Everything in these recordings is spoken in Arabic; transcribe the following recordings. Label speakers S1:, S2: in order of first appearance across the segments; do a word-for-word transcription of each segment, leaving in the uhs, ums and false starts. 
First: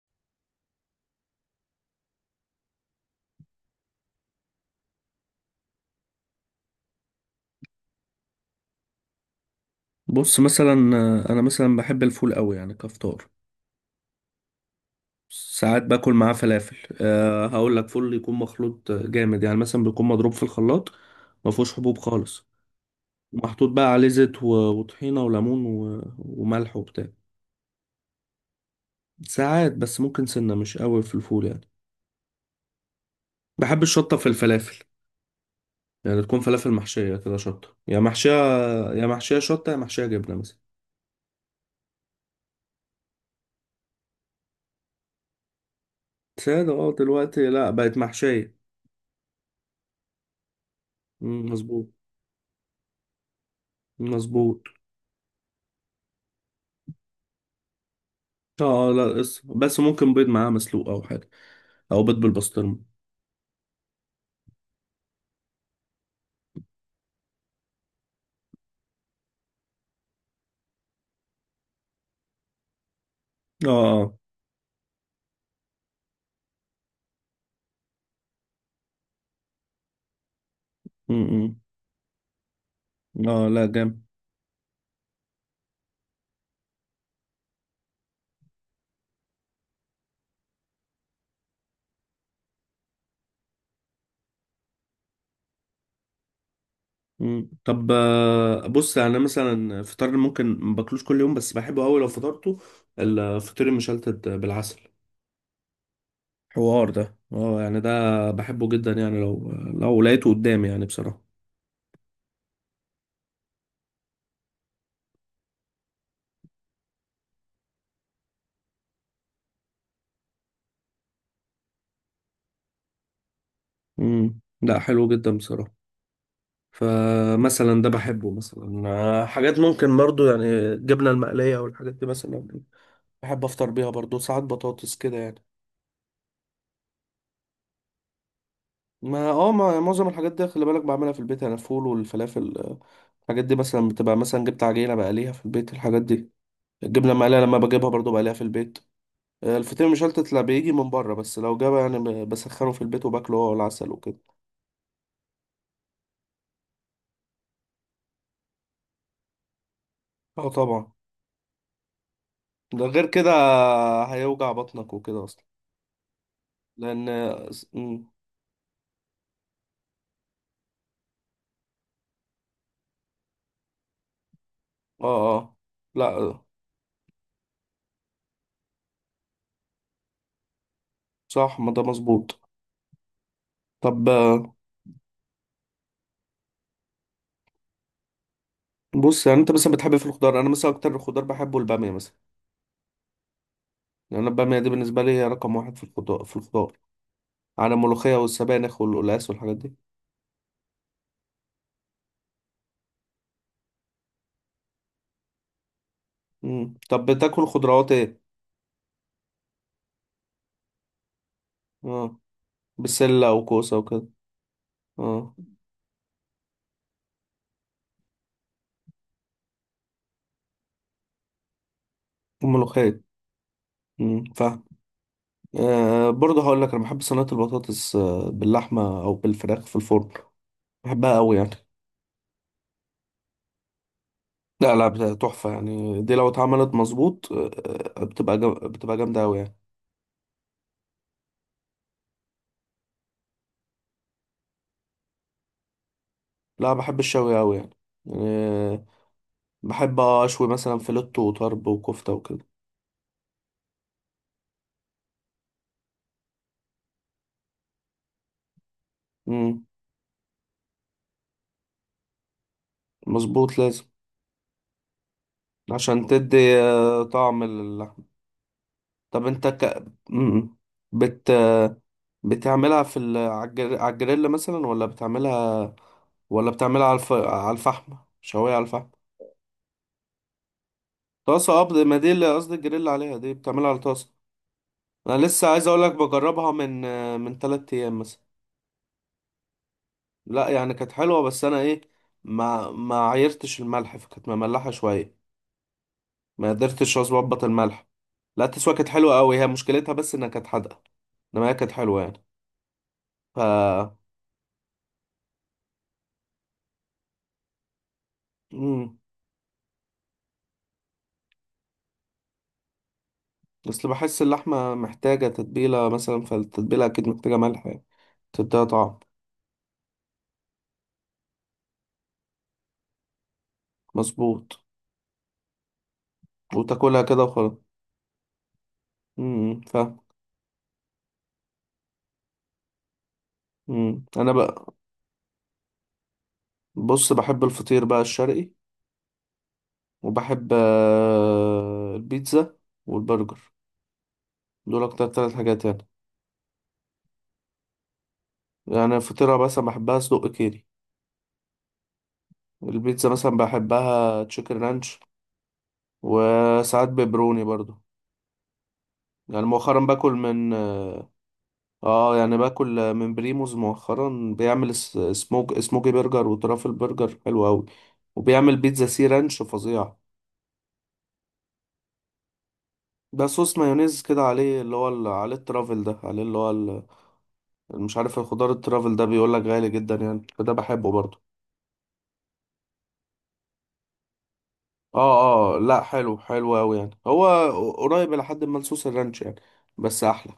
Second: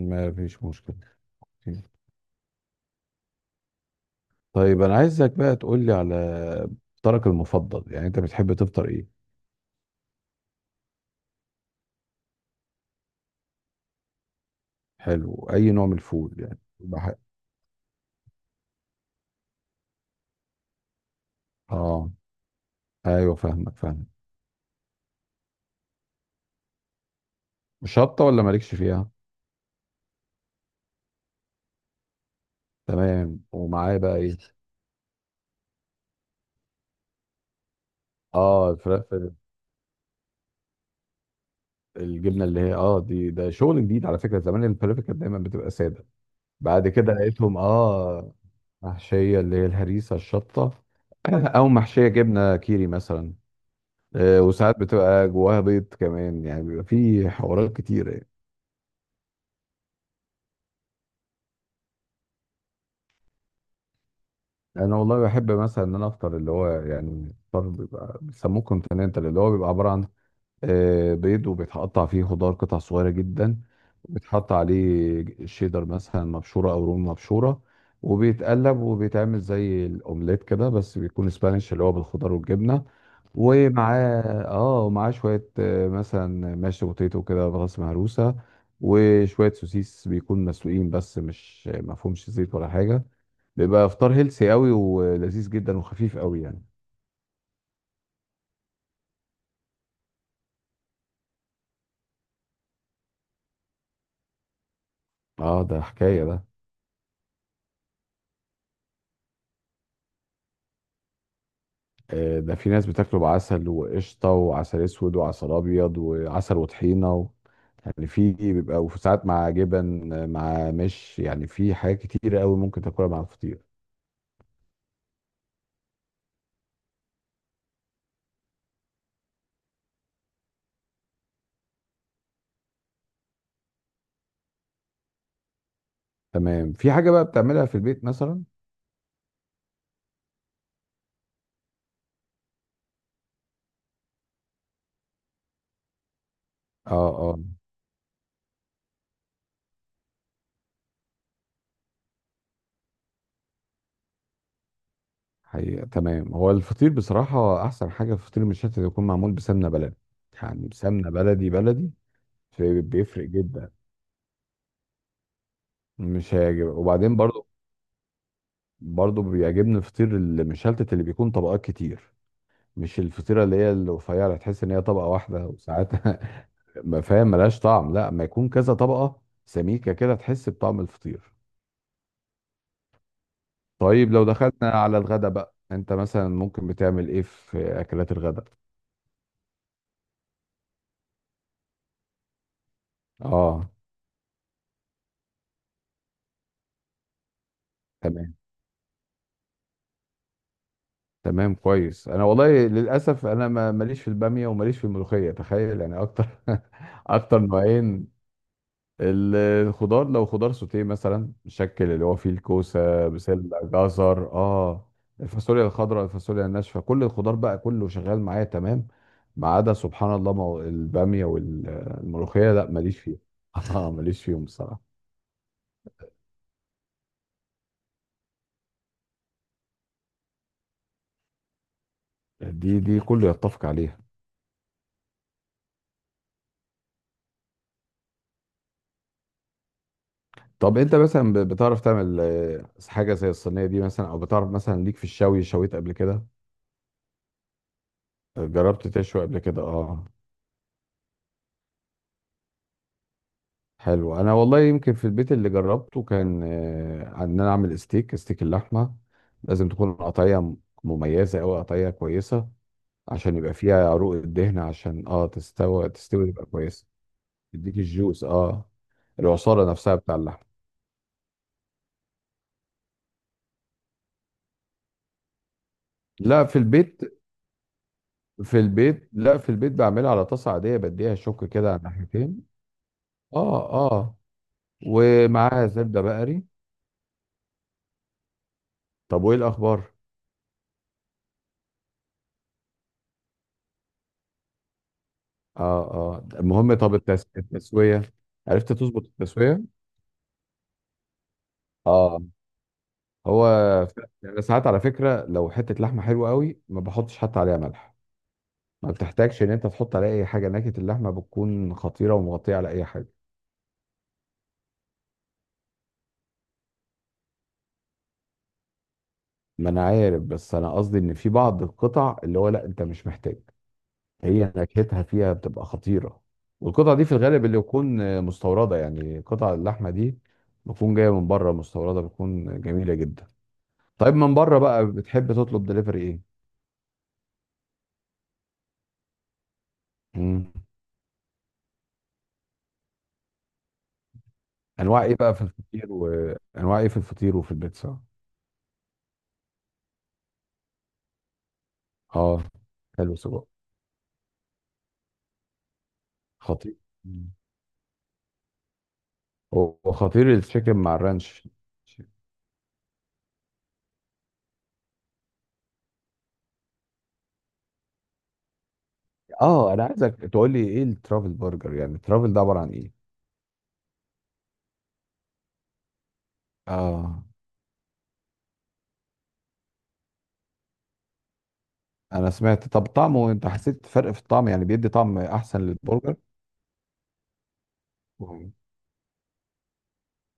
S1: ما فيش مشكلة. طيب أنا عايزك بقى تقول لي على فطارك المفضل، يعني أنت بتحب تفطر إيه؟
S2: بص مثلا، آه، انا مثلا بحب الفول قوي يعني كفطار.
S1: حلو، أي
S2: ساعات
S1: نوع من
S2: باكل معاه
S1: الفول يعني
S2: فلافل.
S1: بح...
S2: أه هقول لك فول يكون مخلوط جامد، يعني مثلا بيكون مضروب في الخلاط، ما فيهوش حبوب
S1: آه،
S2: خالص،
S1: أيوه،
S2: ومحطوط
S1: فاهمك
S2: بقى
S1: فاهمك
S2: عليه زيت و- وطحينه وليمون و- وملح وبتاع.
S1: شطة ولا مالكش فيها؟
S2: ساعات بس، ممكن سنه مش قوي في الفول يعني.
S1: تمام،
S2: بحب
S1: ومعاه
S2: الشطه
S1: بقى
S2: في
S1: إيه؟
S2: الفلافل، يعني تكون فلافل محشيه كده شطه، يا محشيه،
S1: آه،
S2: يا
S1: الفلافل.
S2: محشيه شطه، يا محشيه جبنه مثلا.
S1: الجبنة اللي هي آه دي، ده شغل جديد على فكرة، زمان الفلافل كانت دايما بتبقى سادة.
S2: ساده،
S1: بعد
S2: اه،
S1: كده
S2: دلوقتي
S1: لقيتهم
S2: لا، بقت
S1: آه
S2: محشيه.
S1: محشية، اللي هي الهريسة الشطة،
S2: مم،
S1: أو
S2: مظبوط.
S1: محشية جبنة كيري مثلا. آه،
S2: مظبوط.
S1: وساعات بتبقى جواها بيض كمان، يعني بيبقى في حوارات كتيرة يعني.
S2: اه، اه، لا، بس بس ممكن بيض معاه مسلوق او حاجه، او بيض بالبسطرمه.
S1: انا والله بحب مثلا ان انا افطر اللي هو يعني فطار بيبقى بيسموه كونتيننتال، اللي هو بيبقى عبارة عن آه، بيض وبيتقطع فيه خضار قطع صغيرة جدا،
S2: اه اه
S1: وبيتحط عليه شيدر مثلا مبشورة او رومي مبشورة، وبيتقلب وبيتعمل زي الاومليت كده، بس بيكون
S2: م-
S1: سبانيش اللي هو بالخضار والجبنة.
S2: م. اه، لا، جامد.
S1: ومعاه اه ومعاه شوية آه، مثلا ماشي بوتيتو كده براس مهروسة، وشوية سوسيس بيكون مسلوقين بس مش مفهومش زيت ولا حاجة. بيبقى افطار هيلسي قوي ولذيذ جدا وخفيف قوي يعني.
S2: م. طب، آه، بص، يعني انا مثلا فطار ممكن ما باكلوش كل يوم، بس بحبه قوي لو فطرته الفطير المشلتت بالعسل.
S1: اه، ده حكاية ده
S2: حوار ده، اه، يعني ده بحبه جدا يعني، لو لو لقيته قدامي يعني بصراحه.
S1: آه، ده في ناس بتاكله بعسل وقشطة وعسل اسود وعسل ابيض وعسل وطحينة و... يعني في بيبقى وساعات مع جبن، آه، مع مش يعني في حاجات كتيرة قوي ممكن تاكلها مع الفطير.
S2: امم لا، حلو جدا بصراحه. فمثلا ده بحبه مثلا، آه، حاجات ممكن برضو يعني الجبنه المقليه والحاجات دي مثلا، بحب افطر بيها برضو. ساعات بطاطس كده يعني.
S1: تمام، في حاجة بقى بتعملها في البيت مثلا؟
S2: ما اه ما معظم الحاجات دي خلي بالك بعملها في البيت، انا الفول والفلافل، آه، الحاجات دي مثلا بتبقى، مثلا جبت عجينه بقليها في البيت، الحاجات دي
S1: اه،
S2: الجبنه
S1: اه.
S2: المقليه لما بجيبها برضو بقليها في البيت. آه، الفطير مشلتت لا، بيجي من بره، بس لو جابه يعني ب- بسخنه في البيت وباكله هو، العسل وكده.
S1: حقيقة تمام، هو الفطير بصراحة أحسن حاجة في فطير المشلتت يكون معمول بسمنة بلدي،
S2: اه،
S1: يعني
S2: طبعا.
S1: بسمنة بلدي بلدي. في-
S2: ده غير
S1: بيفرق
S2: كده
S1: جدا.
S2: هيوجع بطنك وكده اصلا.
S1: مش هيعجب
S2: لان
S1: وبعدين برضو،
S2: اه،
S1: برضو بيعجبني فطير المشلتت اللي بيكون طبقات كتير، مش الفطيرة اللي هي الرفيعة تحس إن هي طبقة واحدة
S2: اه،
S1: وساعات
S2: لا،
S1: ما فاهم ملهاش طعم، لا، ما يكون كذا طبقة سميكة كده تحس بطعم الفطير.
S2: صح. ما ده مظبوط. طب،
S1: طيب لو دخلنا
S2: آه،
S1: على الغدا بقى، أنت مثلا ممكن بتعمل إيه في أكلات الغدا؟
S2: بص، يعني انت مثلا بتحب في الخضار، انا مثلا اكتر خضار بحبه الباميه مثلا.
S1: آه،
S2: لأن أنا البامية دي بالنسبة لي هي رقم واحد في الخضار، في الخضار على الملوخية
S1: تمام،
S2: والسبانخ والقلقاس والحاجات دي.
S1: تمام، كويس. انا والله للاسف انا ما- ماليش في الباميه وماليش في الملوخيه، تخيل يعني اكتر.
S2: مم. طب
S1: اكتر
S2: بتاكل خضروات
S1: نوعين
S2: ايه؟
S1: ال- الخضار، لو خضار سوتيه مثلا الشكل اللي هو
S2: اه،
S1: فيه الكوسه
S2: بسلة
S1: بسله
S2: وكوسة وكده.
S1: جزر، اه،
S2: اه،
S1: الفاصوليا الخضراء، الفاصوليا الناشفه، كل الخضار بقى كله شغال معايا تمام، ما عدا سبحان الله مو- الباميه والملوخيه، لا ماليش
S2: وملوخية.
S1: فيها. اه
S2: مم.
S1: ماليش فيهم
S2: فاهم.
S1: بصراحه.
S2: آه برضه هقول لك أنا بحب صينية البطاطس، آه، باللحمة أو بالفراخ في الفرن، بحبها أوي يعني.
S1: دي دي كله يتفق عليها.
S2: لا، لا، بت- تحفة يعني، دي لو اتعملت مظبوط، آه، آه، بتبقى جم... بتبقى جامدة أوي يعني.
S1: طب انت مثلا ب- بتعرف تعمل آه، حاجه زي الصينيه دي مثلا، او بتعرف مثلا ليك في الشوي، شويت قبل كده؟
S2: لا، بحب الشوي أوي يعني، آه،
S1: جربت تشوي قبل كده؟
S2: بحب
S1: اه،
S2: أشوي مثلا فيلتو وطرب وكفتة وكده.
S1: حلو. انا والله يمكن في البيت اللي جربته كان آه، ان انا اعمل ستيك، ستيك اللحمه
S2: مم.
S1: لازم تكون قطعيه مميزه او قطعيه كويسه، عشان يبقى
S2: مظبوط، لازم.
S1: فيها عروق الدهن، عشان اه تستوي
S2: عشان
S1: تستوي تبقى
S2: تدي
S1: كويسه.
S2: آه، طعم
S1: تديك
S2: للحم.
S1: الجوس، اه،
S2: طب انت
S1: العصاره
S2: ك...
S1: نفسها بتاع اللحمه.
S2: مم. بت... بتعملها في ال... على الجر- على الجريل مثلا، ولا بتعملها،
S1: لا،
S2: ولا
S1: في
S2: بتعملها على
S1: البيت.
S2: الف... على الفحم، شوية
S1: في
S2: على الفحم؟
S1: البيت، لا، في البيت بعملها على طاسه عاديه، بديها شوك
S2: طاسة
S1: كده على
S2: قبل ما دي، اللي
S1: ناحيتين.
S2: قصدي الجريل عليها، دي بتعملها
S1: اه
S2: على طاسة.
S1: اه،
S2: انا لسه عايز
S1: ومعاها
S2: اقولك
S1: زبدة بقري.
S2: بجربها من آه، من تلات ايام مثلا.
S1: طب وايه الاخبار؟
S2: لا يعني كانت حلوة، بس انا ايه، ما ما عيرتش الملح، فكانت مملحة شوية.
S1: اه اه.
S2: ما
S1: المهم، طب
S2: قدرتش
S1: التس...
S2: اظبط الملح.
S1: التسوية،
S2: لا،
S1: عرفت
S2: التسوية كانت
S1: تظبط
S2: حلوة قوي، هي
S1: التسوية؟
S2: مشكلتها بس انها كانت حادقة. انما هي كانت حلوة
S1: اه،
S2: يعني. ف
S1: هو ف- يعني ساعات على فكرة لو حتة لحمة حلوة قوي ما بحطش حتى عليها ملح، ما
S2: مم.
S1: بتحتاجش ان انت تحط عليها اي حاجة، نكهة اللحمة بتكون خطيرة ومغطية على اي حاجة.
S2: اصل بحس اللحمة محتاجة تتبيلة، مثلا فالتتبيلة أكيد محتاجة ملح يعني، تديها طعم.
S1: ما انا عارف، بس انا قصدي ان في بعض القطع اللي هو لا انت مش محتاج، هي
S2: مظبوط.
S1: نكهتها فيها بتبقى خطيرة. والقطع
S2: وتاكلها
S1: دي في
S2: كده
S1: الغالب
S2: وخلاص.
S1: اللي يكون آه، مستوردة، يعني قطع
S2: مم. ف
S1: اللحمة دي بتكون جاية من بره مستوردة بتكون جميلة جدا.
S2: مم.
S1: طيب
S2: أنا
S1: من بره
S2: بقى،
S1: بقى بتحب تطلب دليفري ايه؟
S2: بص، بحب الفطير بقى الشرقي،
S1: مم.
S2: وبحب آه، البيتزا والبرجر، دول
S1: انواع
S2: أكتر
S1: ايه
S2: تلات
S1: بقى في
S2: حاجات يعني.
S1: الفطير، وانواع ايه في الفطير وفي البيتزا؟
S2: يعني الفطيرة مثلا بحبها سجق كيري،
S1: اه،
S2: البيتزا
S1: حلو،
S2: مثلا
S1: سجق.
S2: بحبها تشيكن رانش،
S1: خطير.
S2: وساعات
S1: مم.
S2: بيبروني برضو. يعني
S1: هو
S2: مؤخرا باكل
S1: خطير
S2: من،
S1: التشيكن مع الرانش.
S2: اه يعني باكل من بريموز مؤخرا، بيعمل اس- سموك سموكي برجر وترافل برجر حلو قوي، وبيعمل بيتزا سي رانش
S1: اه، انا
S2: فظيعة.
S1: عايزك تقول لي ايه الترافل برجر، يعني الترافل ده عبارة عن ايه؟
S2: ده صوص مايونيز كده عليه، اللي هو ال- عليه الترافل ده، عليه اللي هو ال-
S1: اه،
S2: مش عارف الخضار الترافل ده، بيقول لك غالي جدا يعني، فده بحبه برضه.
S1: انا سمعت. طب طعمه انت حسيت فرق في الطعم، يعني بيدي طعم
S2: اه، اه،
S1: احسن
S2: لا،
S1: للبرجر؟
S2: حلو، حلو قوي يعني. هو قريب لحد
S1: مم.
S2: ما لصوص الرانش يعني، بس احلى.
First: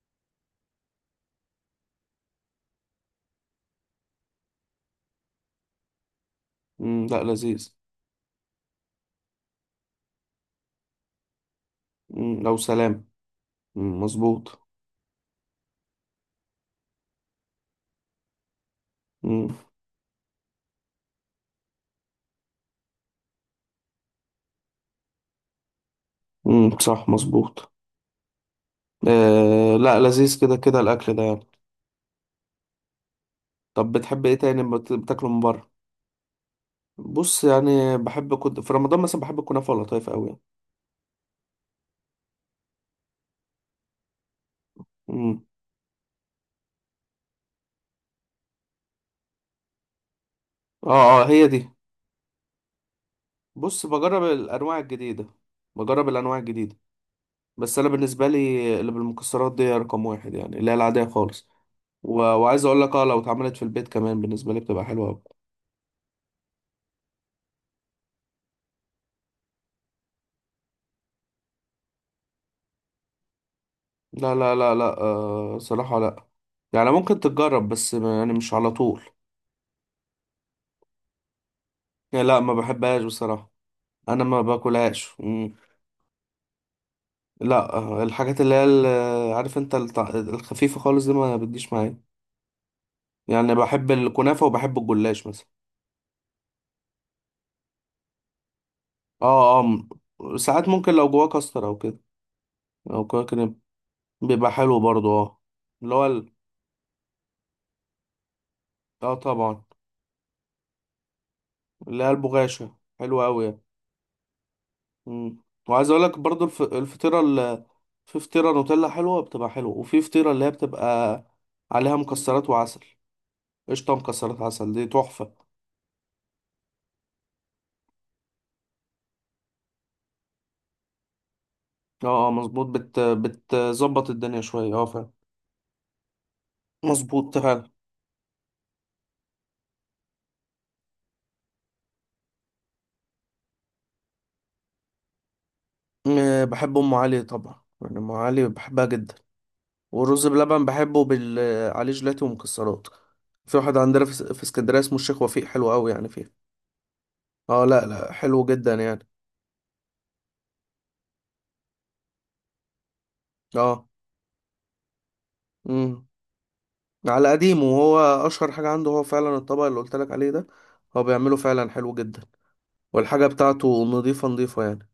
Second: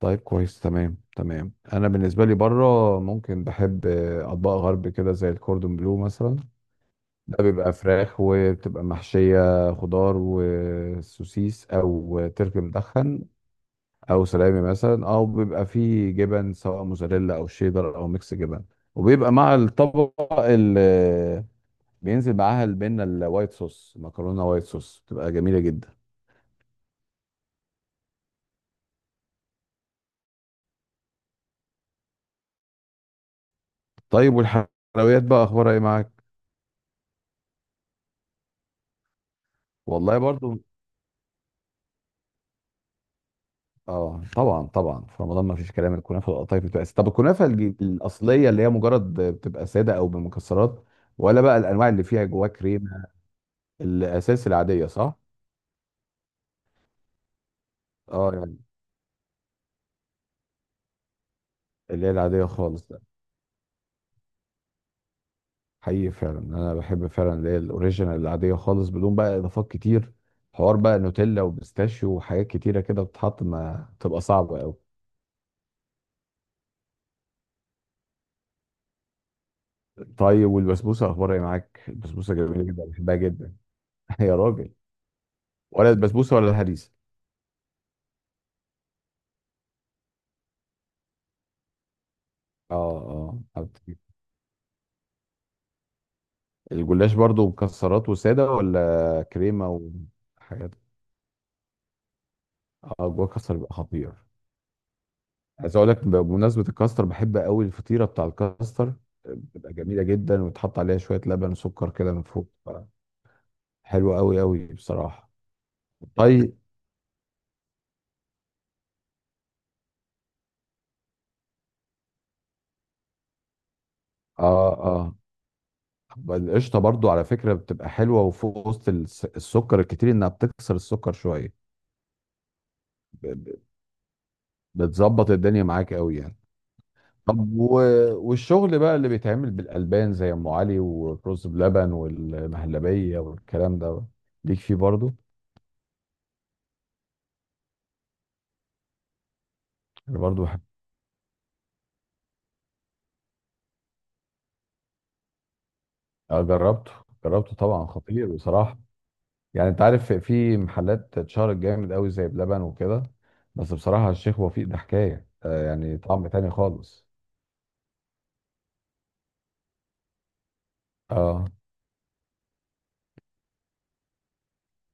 S1: طيب، كويس، تمام تمام. انا بالنسبه لي بره ممكن بحب آه، اطباق غرب كده زي الكوردون بلو مثلا.
S2: مم، لا،
S1: ده
S2: لذيذ.
S1: بيبقى فراخ وبتبقى محشيه خضار وسوسيس او
S2: مم، لو
S1: تركي
S2: سلام.
S1: مدخن
S2: مم،
S1: او سلامي
S2: مظبوط.
S1: مثلا، او بيبقى فيه جبن سواء موزاريلا او شيدر او ميكس جبن، وبيبقى
S2: مم.
S1: مع الطبق اللي بينزل معاها البنه الوايت صوص، مكرونه وايت صوص بتبقى جميله جدا.
S2: مم، صح، مظبوط. آه، لا، لذيذ كده، كده الاكل ده يعني. طب بتحب ايه
S1: طيب
S2: تاني بت-
S1: والحلويات
S2: بتاكله من
S1: بقى
S2: بره؟
S1: اخبارها ايه معاك؟
S2: بص يعني بحب، كنت في رمضان مثلا بحب الكنافه واللطايف
S1: والله
S2: قوي يعني.
S1: برضو. اه طبعا طبعا، في
S2: امم
S1: رمضان ما فيش كلام، الكنافه والقطايف بتبقى أساسية. طب الكنافه الج- الاصليه اللي هي مجرد بتبقى ساده او بمكسرات،
S2: اه، اه،
S1: ولا
S2: هي
S1: بقى
S2: دي.
S1: الانواع اللي فيها جواها كريمه؟
S2: بص، بجرب
S1: الاساس
S2: الانواع
S1: العاديه، صح؟
S2: الجديده. بجرب الانواع الجديده، بس انا بالنسبه
S1: اه، يعني
S2: لي اللي بالمكسرات دي رقم واحد، يعني اللي هي العاديه خالص.
S1: اللي هي
S2: و...
S1: العاديه
S2: وعايز اقول
S1: خالص
S2: لك،
S1: ده.
S2: اه لو اتعملت في البيت كمان بالنسبه لي بتبقى حلوه أوي.
S1: حقيقي فعلا، انا بحب فعلا اللي هي الاوريجينال العاديه خالص بدون بقى اضافات كتير. حوار بقى نوتيلا وبيستاشيو وحاجات كتيره كده بتتحط، ما تبقى
S2: لا، لا،
S1: صعبه
S2: لا،
S1: قوي.
S2: لا، آه صراحه، لا. يعني ممكن تتجرب، بس ما- يعني مش على طول.
S1: طيب والبسبوسه اخبارها ايه معاك؟
S2: يعني
S1: البسبوسه
S2: لا، ما
S1: جميله جدا
S2: بحبهاش
S1: بحبها
S2: بصراحه.
S1: جدا.
S2: انا
S1: يا
S2: ما
S1: راجل،
S2: باكلهاش.
S1: ولا البسبوسه ولا الهريسه؟
S2: لا، آه، الحاجات اللي هي ال- عارف انت التع- الخفيفة خالص دي ما بتجيش معايا.
S1: اه اه،
S2: يعني
S1: عارف.
S2: بحب الكنافة، وبحب الجلاش مثلا.
S1: الجلاش برضو مكسرات وساده ولا
S2: اه، اه،
S1: كريمه
S2: م- ساعات
S1: وحاجات؟
S2: ممكن لو جواه كاستر او كده، او
S1: اه،
S2: كده
S1: جوه
S2: كده
S1: كاستر بيبقى خطير.
S2: بيبقى حلو برضو، اه.
S1: عايز اقول
S2: اللي
S1: لك
S2: هو ال...
S1: بمناسبه الكاستر، بحب قوي الفطيره بتاع الكاستر،
S2: اه طبعا.
S1: بتبقى جميله جدا وتحط عليها شويه لبن وسكر
S2: اللي هي
S1: كده من فوق.
S2: البغاشة حلوة اوي يعني.
S1: حلوه قوي قوي بصراحه.
S2: مم. وعايز اقول لك برضو
S1: طيب.
S2: الف... الفطيرة ال... في فطيرة نوتيلا حلوة، بتبقى حلوة. وفي فطيرة اللي هي بتبقى عليها مكسرات وعسل، قشطة مكسرات
S1: اه
S2: عسل، دي
S1: اه،
S2: تحفة.
S1: القشطه برضو على فكره بتبقى حلوه وفوق وسط الس- السكر الكتير، انها بتكسر السكر شويه.
S2: اه، اه، مظبوط. بت...
S1: ب- ب-
S2: بتظبط الدنيا شوية، اه فعلا.
S1: بتظبط الدنيا معاك قوي يعني.
S2: مظبوط
S1: طب و...
S2: فعلا.
S1: والشغل بقى اللي بيتعمل بالألبان زي أم علي والرز بلبن والمهلبية والكلام ده، ليك فيه برضه؟
S2: م- بحب ام علي طبعا، يعني ام علي بحبها جدا.
S1: أنا
S2: والرز
S1: برضه بحب.
S2: بلبن بحبه بال عليه جيلاتي ومكسرات. في واحد عندنا في, اس- في اسكندريه اسمه الشيخ وفيق، حلو قوي يعني
S1: آه،
S2: فيه.
S1: جربته، جربته
S2: اه، لا،
S1: طبعا،
S2: لا،
S1: خطير
S2: حلو جدا
S1: بصراحة.
S2: يعني.
S1: يعني أنت عارف في محلات اتشهرت جامد قوي زي بلبن وكده، بس
S2: اه.
S1: بصراحة الشيخ وفيق ده حكاية. آه، يعني
S2: امم
S1: طعم تاني خالص.
S2: على قديمه، وهو اشهر حاجه عنده، هو فعلا الطبق اللي قلت لك عليه ده، هو بيعمله
S1: اه،
S2: فعلا حلو جدا. والحاجه بتاعته نظيفه نظيفه يعني.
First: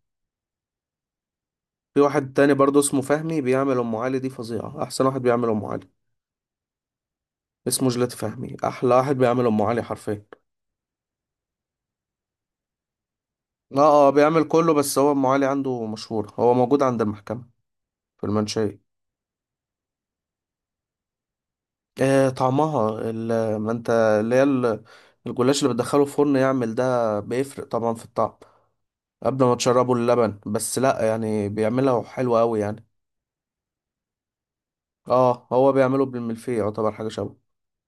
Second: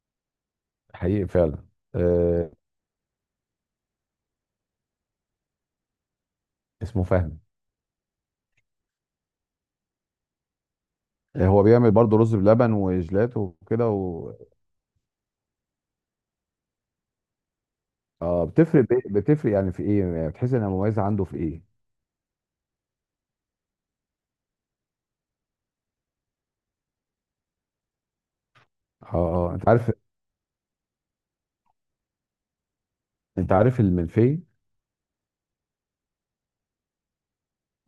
S1: حقيقي فعلا.
S2: في واحد
S1: آه،
S2: تاني برضه اسمه فهمي، بيعمل ام علي، دي فظيعه، احسن واحد بيعمل ام علي.
S1: اسمه فهمي.
S2: اسمه جيلاتي فهمي، احلى واحد بيعمل ام علي حرفيا.
S1: آه، هو بيعمل برضه رز بلبن وجيلاتي وكده
S2: اه، آه،
S1: و...
S2: بيعمل كله، بس هو ام علي عنده مشهور، هو موجود عند المحكمة في
S1: اه،
S2: المنشية.
S1: بتفرق بي- بتفرق يعني في ايه، يعني بتحس انها مميزة عنده في ايه؟
S2: آه طعمها ال- ما انت اللي هي ال- الجلاش اللي بتدخله الفرن يعمل ده بيفرق طبعا في الطعم،
S1: اه
S2: قبل ما
S1: اه، انت عارف.
S2: تشربه اللبن بس، لا يعني بيعملها حلوة قوي يعني.
S1: انت عارف المنفي.
S2: اه، هو بيعمله بالملفيه، يعتبر حاجة شبه،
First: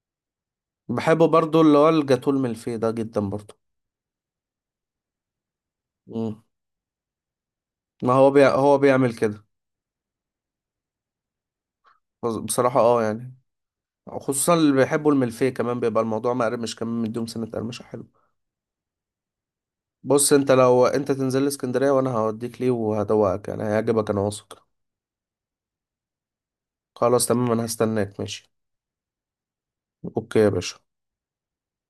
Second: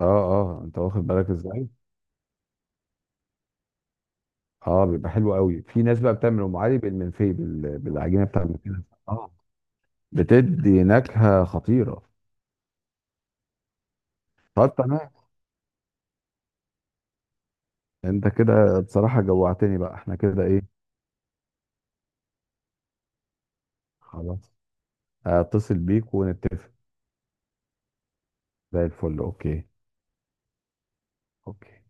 S1: اه اه، انت واخد
S2: بحبه
S1: بالك
S2: برضو
S1: ازاي.
S2: اللي هو الجاتو الملفيه ده جدا برضو.
S1: اه بيبقى حلو قوي. في ناس بقى
S2: مم.
S1: بتعمل ام علي بالمنفي بال...
S2: ما
S1: بالعجينه
S2: هو
S1: بتاع
S2: بي... هو
S1: المنفي.
S2: بيعمل
S1: اه،
S2: كده.
S1: بتدي نكهه خطيره.
S2: بص- بصراحة اه يعني، خصوصا اللي
S1: طب تمام،
S2: بيحبوا الملفيه، كمان بيبقى الموضوع مقرمش، كمان مديهم سنة قرمشة حلوة.
S1: انت كده بصراحه جوعتني بقى، احنا
S2: بص
S1: كده
S2: انت،
S1: ايه.
S2: لو انت تنزل لي اسكندرية، وانا هوديك ليه وهدوقك، يعني هيعجبك، انا
S1: خلاص،
S2: واثق.
S1: اتصل بيك ونتفق.
S2: خلاص تمام، انا هستناك، ماشي.
S1: زي الفل، اوكي.
S2: اوكي يا باشا.
S1: اوكي.